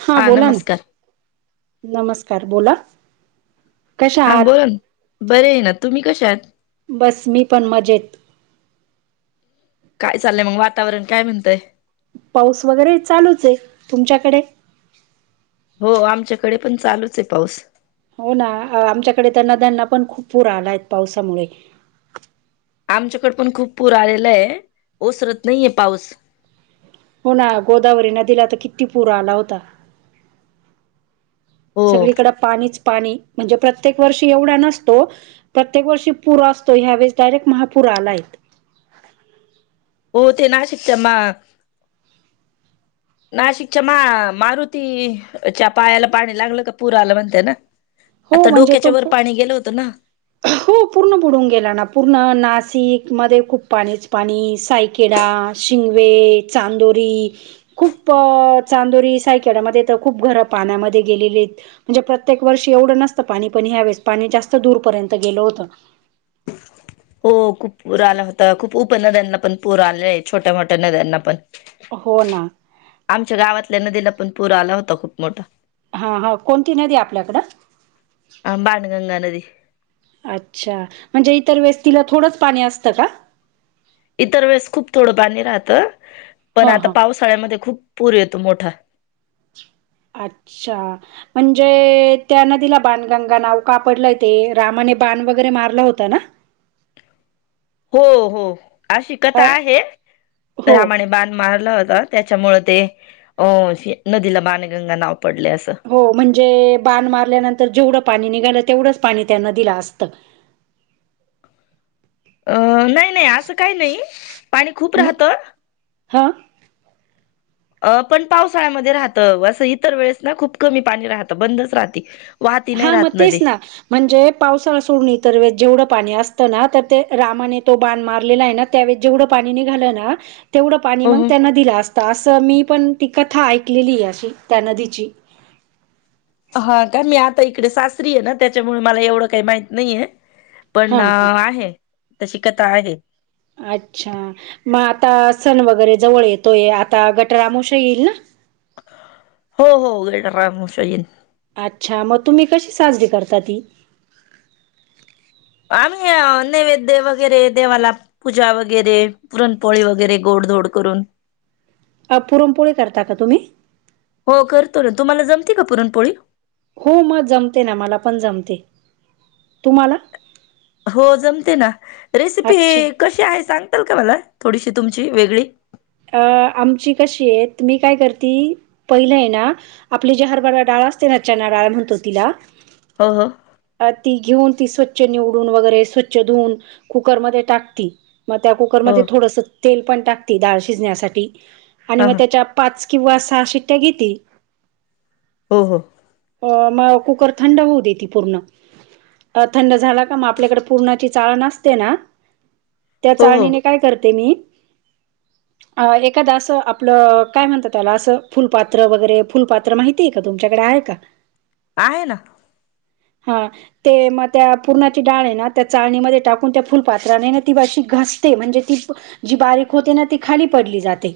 हा बोला ना, नमस्कार बोला. कशा हां आहात बोला ना, बरे आय ना तुम्ही कशा आहात? बस मी पण मजेत. काय चाललय मग वातावरण काय म्हणतय. पाऊस वगैरे चालूच आहे. तुमच्याकडे? हो आमच्याकडे पण चालूच आहे पाऊस. हो ना आमच्याकडे तर नद्यांना पण खूप पूर आलाय पावसामुळे. आमच्याकड पण खूप पूर आलेला आहे. ओसरत नाहीये पाऊस. हो ना गोदावरी नदीला तर किती पुर आला होता. हो सगळीकड पाणीच पाणी म्हणजे प्रत्येक वर्षी एवढा नसतो. प्रत्येक वर्षी पुर असतो. ह्या वेळेस डायरेक्ट महापूर आलाय. हो ते नाशिकच्या मा [inaudible] नाशिकच्यामा मारुती च्या पायाला पाणी लागल का पुर आला म्हणते ना, हो आता म्हणजे तो डोक्याच्या वर पू- पाणी गेल होत ना. हो पूर्ण बुडून गेला ना पूर्ण नाशिक मध्ये खूप पाणीच पाणी साय किडा, शिंगवे, चांदोरी खूप चांदोरी सायकाळ्यामध्ये तर खूप घर पाण्यामध्ये गेलेले आहेत. म्हणजे प्रत्येक वर्षी एवढ नसत पाणी पण ह्यावेळेस पाणी जास्त दूरपर्यंत गेल होत. हो खूप पूर आला होता खूप उपनद्यांना पण पूर आलेला आहे छोट्या मोठ्या नद्यांना पण. हो ना आमच्या गावातल्या नदीला पण पूर आला होता खूप मोठा. हा हा कोणती नदी आहे आपल्याकड.? बाणगंगा नदी. अच्छा, म्हणजे इतर वेळेस तिला थोडंच पाणी असत का. इतर वेळेस खूप थोड पाणी राहत पण हां, आता हां. पावसाळ्यामध्ये खूप पूर येतो मोठा. अच्छा. म्हणजे त्यांना नदीला बाणगंगा नाव का पडलय ते रामाने बाण वगैरे मारला होता ना. हो हो अशी कथा अ आहे हो रामाने बाण मारला होता. त्याच्यामुळे ते अ नदीला बाणगंगा नाव पडलय अस. हो म्हणजे बाण मारल्यानंतर जेवढ पाणी निघाल तेवढच पाणी त्या नदीला असत. अ नाही नाही अस काही नाही पाणी खूप मग राहत. [inaudible] अ पण पावसाळ्यामध्ये राहत अस इतर वेळेस ना खूप कमी पाणी राहत. बंदच राहते. वाहत नाही हा मग राहत तेच नदी. ना म्हणजे पावसाळा सोडणी तर जेवढं पाणी असत ना तर ते रामाने तो बाण मारलेला आहे ना, त्यावेळेस जेवढ पाणी निघाल ना तेवढ पाणी हो मग हो त्या नदीला असत असं मी पण ती कथा ऐकलेली आहे अशी त्या नदीची. हा का मी आता इकडे सासरी आहे ना त्याच्यामुळे मला एवढ काही माहित त नाहीय. पण हा हा आहे. तशी कथा आहे. अच्छा मग आता सण वगैरे जवळ येतोय आता गटर अमावश्या येईल ना. हो हो गटर अमावस्या येईल. अच्छा मग तुम्ही कशी साजरी करता ती? आम्ही नैवेद्य वगैरे देवाला. पूजा वगैरे पुरणपोळी वगैरे गोडधोड करून. पुरमपोळी करता का तुम्ही? हो करतो ना तुम्हाला जमते का पुरणपोळी. हो म जमते ना, मला पण जमते, तुम्हाला? हो जमते ना, रेसिपी अच्छा कशी आहे सांगताल का, मला थोडीशी तुमची, वेगळी? अ आमची कशी ये, त मी काय करती, पहिलंय ना आपली जी हारबरा डाळ असते ना, चना डाळ म्हणतो, तिला? हो हो. अ ती घेऊन, ती स्वच्छ निवडून वगैरे, स्वच्छ धुवून कुकरमध्ये टाकती. म त्या हो कुकरमध्ये, थोडंसं तेल पण टाकती, डाळ शिजण्यासाठी, आणि हा मग हा त्याच्या पाच किंवा सहा शिट्टया घेती. हो हो. अ म, कुकर थंड होऊ देती, पूर्ण. थंड झाला का, म आपल्याकड पूर्णाची, चाळण असते ना? त्या हो हो चाळणीने, काय करते मी? अ एखादा असं आपलं, काय म्हणता त्याला, असं फुलपात्र वगैरे, फुलपा त्र माहितीय का, तुमच्याकड आहे का? आहे ना. हा. ते म त्या, पूर्णाची डाळ ये ना, त्या चाळणीमध्ये टाकून, त्या फुलपात्राने ना, ती अशी घासते, म्हणजे ती जी बारीक होते ना, ती खाली पडली जाते.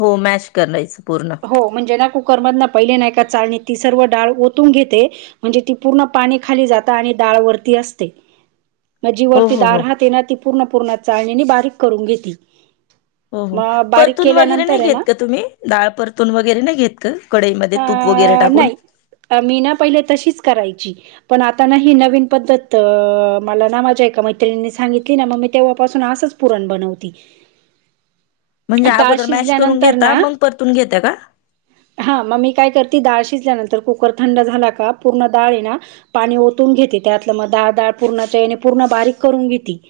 हो, मॅश करनायचं, पूर्ण. हो म्हणजे ना, कुकरमधन पहिले ना, एका चाळणीत, ती सर्व डाळ ओतून घेते. म्हणजे, ती पूर्ण पाणी खाली जात आणि डाळवरती असते. म जी हो वरती हो दाळ हो राहती ना, ती पूर्ण, पूरनाच्या चाळणीने, बारीक करून घेती. हो हो. मग बारीक परतून वगैरे नही केल्यानंतर आहे ना घेत का, तुम्ही? डाळ परतून वगैरे नही घेत का, कडईमध्ये तूप वगैरे टाकून? नाही अ मी ना, पहिले तशीच करायची. पण आता ना, ही नवीन पद्धत, मला ना माझ्या एका मैत्रिनी सांगितली ना, म मी तेव्हापासून असच पुरण बनवती. म्हणजे डाळ अगोदर मॅश करून शिजल्यानंतर घेता, ना मंग परतून घेत्या का? हां मग मी काय करती, डाळ शिजल्यानंतर, कुकर थंड झाला का, पूर्ण डाळ ये ना पाणी ओतून घेते त्यातलं, म दाळ-दाळ पूरणाच्या याने, पूर्ण बारीक करून घेती.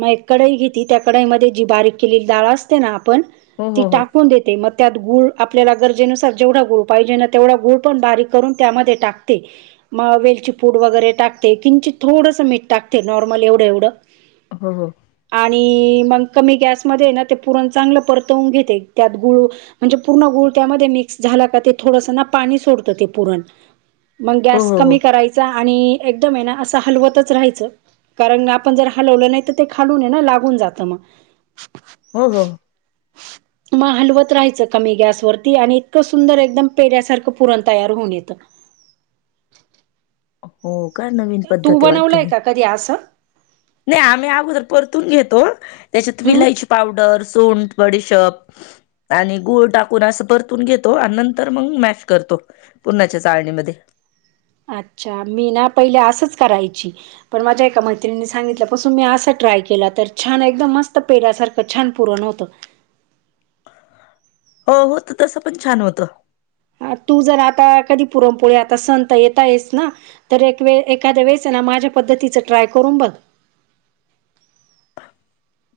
म एक कडई घेती, त्या कडईमध्ये, जी बारीक केलेली डाळ असते ना आपण, हो ती हो हो टाकून देते, म त्यात, गुळ आपल्याला गरजेनुसार, जेवढा गुळ पाहिजे ना, तेवढा गुळ पण बारीक करून, त्यामध्ये टाकते. म वेलची फूड वगैरे टाकते, किंचित थोडंसं मीठ टाकते, नॉर्मल एवढं-एवढं. ह्म ह्म. आणि मंग कमी गॅसमध्ये ना, ते पुरण चांगलं परतवून घेते, त्यात गुळू म्हणजे पूर्ण गुळ त्यामध्ये मिक्स झाला का, ते थोडंसं ना, पाणी सोडतं, ते पुरण. मंग हो गॅस हो हो कमी करायचा आणि एकदम ये ना, असं हलवतच राहायचं. कारण आपण जर हलवलं नही, त ते खालून ये ना, लागून जातं म. हो हो. म हलवत राहायचं, कमी गॅसवरती आणि इतकं सुंदर एकदम पेड्यासारखं, पुरण तयार होऊन येतं. हो का, नवीन तू पद्धत ये वाटत बनवलंय ही,? का कधी आस? नाही आम्ही अगोदर परतून घेतो, त्याच्यात हम्म विलायची पावडर, सुंठ, बडीशेप आणि गूळ टाकून, असं परतून घेतो, आणि नंतर मंग मॅश करतो. पुरणाच्या चाळणीमध्ये. अच्छा! मी ना पहिले असंच करायची. पण माझ्या एका मैत्रिणी सांगितलं पासून मी असा ट्राय केला, तर छान एकदम मस्त पेड्यासारखं छान पुरण होत. हो होत तसं पण छान होतं. तू जर आता कधी पुरणपोळी आता सण येता आहेस ना. तर एक वेळ एखाद्या वेळेस ना माझ्या पद्धतीचं ट्राय करून बघ.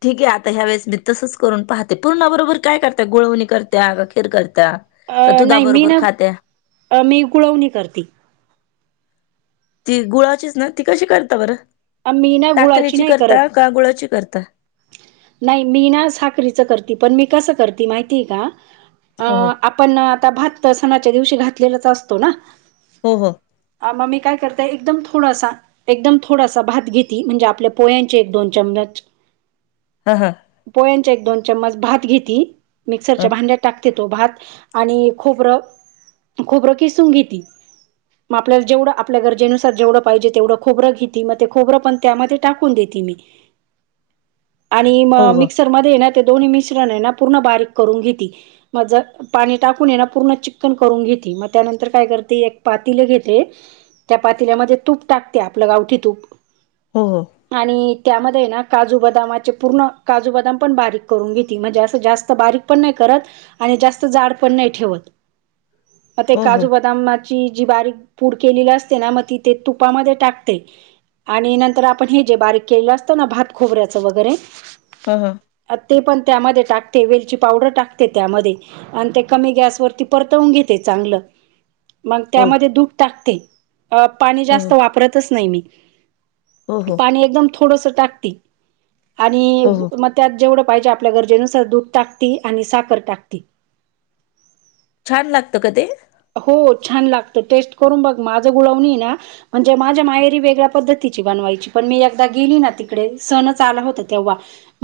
ठीक आहे आता ह्या वेळेस मी तसच करून पाहते, पूर्णा बरोबर काय करता गुळवणी करत्या, का खीर करता. अ नाही मी ना मी गुळवणी करती. ती गुळाचीच ना ती कशी करता बरं अ, मी ना गुळाची साखरेची नाही करत. करता का गुळाची करता. नाही मी ना साखरेची करते पण मी कसं करते माहितीय का? अ‌ हो आप आपण आता भात सणाच्या दिवशी घातलेलाच असतो ना. हो हो. अ मग मी काय करतेय एकदम थोडासा एकदम थोडासा भात घेती म्हणजे आपल्या पोयांचे एक दोन चममच. हा हां. पोह्यांच्या एक दोन चम्मच भात घेती हा. मिक्सरच्या भांड्यात टाक ते तो भात आणि खोबरं खोबरं किसून घेती. मग आपल्या जेवढ आपल्या गरजेनुसार जेवढं पाहिजे तेवढं खोबरं घेती मग ते खोबर पण त्यामध्ये टाकून देते मी. आणि म हो हो मिक्सरमध्ये ना ते दोन्ही मिश्रण आहे ना पूर्ण बारीक करून घेती. मग पाणी टाकून ये ना पूर्ण चिक्कन करून घेते मग त्यानंतर काय करते एक पातीलं घेते. त्या पातील्यामध्ये तूप टाकते आपलं गावठी तूप. हो हो. आणि त्यामध्ये ना काजू, बदाम, पूर्ण काजू बदाम पण बारीक घेती म्हणजे अस जास्त बारीक पण नाही करत. आणि जास्त जाड पण नाही ठेवत. मग ते हो हो काजू बदाम ची जी बारीक पूड केलेली असते ना मग ती ते तुपामध्ये टाकते. आणि नंतर आपण हे जे बारीक केलं असतं ना भात खोबऱ्याचं वगैरे हं हं. ते पण त्यामध्ये टाकते, वेलची पावडर टाकते त्यामध्ये. आणि ते कमी गॅसवरती परतवून घेते चांगलं. मग हो त्यामध्ये दूध टाकते अ पाणी हो जास्त वापरतच नाही मी. हो हो पाणी एकदम थोडस टाकती. आणि हो हो मग त्यात जेवढं पाहिजे आपल्या गरजेनुसार दूध टाकती आणि साखर टाकती. छान लागतं का ते? हो छान लागत टेस्ट करून बघ माझं गुलावणीए ना म्हणजे माझ्या माहेरी वेगळ्या पद्धतीची बनवायची पण मी एकदा गेली ना तिकडे सणच आला होता तेव्ह.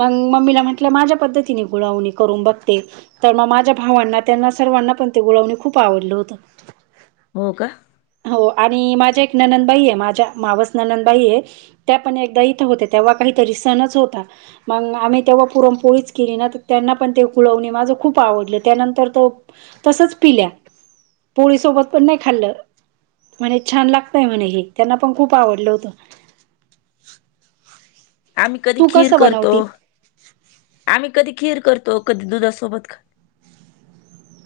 मग मम्मीला म्हटलं माझ्या पद्धतीने गुंळवणी करून बघते. तर मग माझ्या भावांना त्यांना सर्वांना पण ते गोळवणी खूप आवडलं होतं. हो का! हो आणि माझ्या एक ननंदबाई आहे माझ्या मावस ननंदबाई आहे. त्या पण एकदा इथं होत्या तेव्हा काहीतरी सणच होता. मंग आम्ही तेव्हा पुरणपोळीच केली नाही तर त्यांना पण ते कुळवणे माझं खूप आवडलं त्यानंतर तो तसंच पिल्या. पोळी सोबत पण नाही खाल्लं, म्हणे लागतंय म्हणे हे, त्यांना पण खूप आवडलं होतं. आम्ही कधी तू खीर कसं करतो, बनवती आम्ही कधी खीर करतो, कधी दुधासोबत खा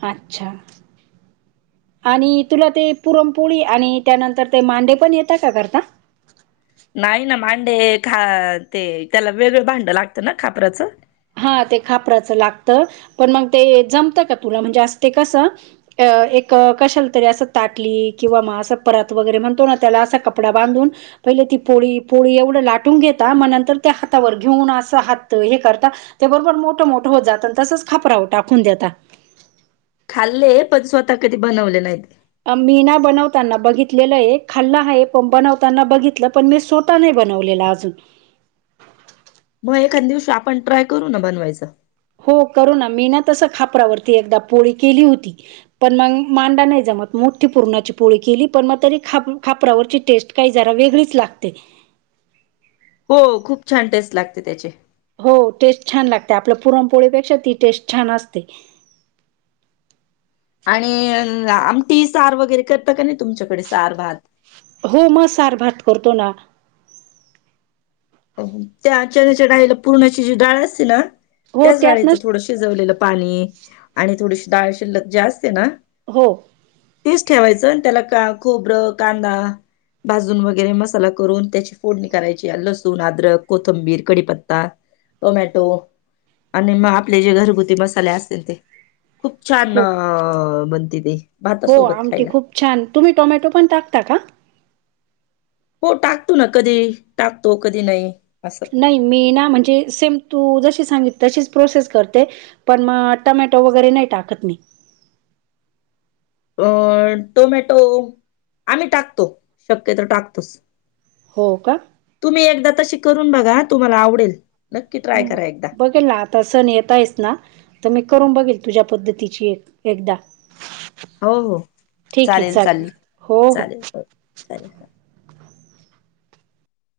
अच्छा. आणि तुला ते पुरणपोळी आणि त्यानंतर ते मांडे पण येता का करता? नाही ना, मांडे खा ते त्याला वेगळं भांडं लागतं ना खापराचं? हा ते खापराचं लागतं, पण मग ते जमतं का तुला, म्हणजे असं ते कसं अं एक कशाला तरी असं ताटली किंवा मग असं परत वगैरे म्हणतो ना, त्याला असा कपडा बांधून पहिले ती पोळी, पोळी एवढं लाटून घेता, मग नंतर त्या हातावर घेऊन असं हात हे करता ते बरोबर मोठं, मोठं होत जातं, अन तसंच खापराव टाकून देता. खाल्ले, पण स्वतः कधी बनवले नाहीत. मी ना बनवताना बघितलेलं आहे, खाल्लं हाय, पण बनवताना बघितलं पण मी स्व ता नाही बनवलेला अजून. म एखांद दिवशी आपण ट्राय करू ना बनवायचं. हो करू ना, मी ना तसं खापरावरती एकदा पोळी केली हुती. पण मंग मांडा नाही जमत मोठी पुरणाची पोळी केली, पण मग तरी खाप खापरावरची टेस्ट काही जरा वेगळीच लागते. हो खूप छान टेस्ट लागते त्याचे. हो, टेस्ट छान लागते, आपल्या पुरणपोळीपेक्षा ती टेस्ट छान असते. आणि आमटी सार वगैरे करता का नाही, तुमच्याकडे सार भात? हो म सार, भात करतो ना. त्या चणाच्या डाळीला पुरणाची जी डाळ असते ना, हो त्याच डाळीचं त्यातनच थोडसं शिजवलेलं पाणी आणि थोडीशी डाळ शिल्लक जे असते ना हो. तेच ठेवायचं अन त्याला का खोबरं, कांदा भाजून वगैरे मसाला करून त्याची फोडणी करायची या लसू सून, अद्रक, कोथंबीर, कडीपत्ता, टोमॅटो आणि मग आपले जे घरगुती मसाले असतील ते, खूप छान हो अ बनते ते. हो, भातासोबत आमटी खायला. खूप छान, तुम्ही टोमॅटो पण टाकता का? हो टाकतो ना, कधी टाकतो कधी नाही असं. नाही मी ना म्हणजे, सेम तू जशी सांगित तशीच प्रोसेस करते पण मग टमॅटो वगैरे नाही टाकत मी. अ टोमॅटो आम्ही टाकतो, शक्यतो टाकतोच. हो का? तुम्ही एकदा तशी करून बघा, तुम्हाला आवडेल नक्की ट्राय करा एकदा. केला आता सण येतायस ना तर, मी करून बघेल तुझ्या पद्धतीची एक एकदा. हो हो, ठीक आहे चालेल चालेल, हो चालेल हो, चालेल हा.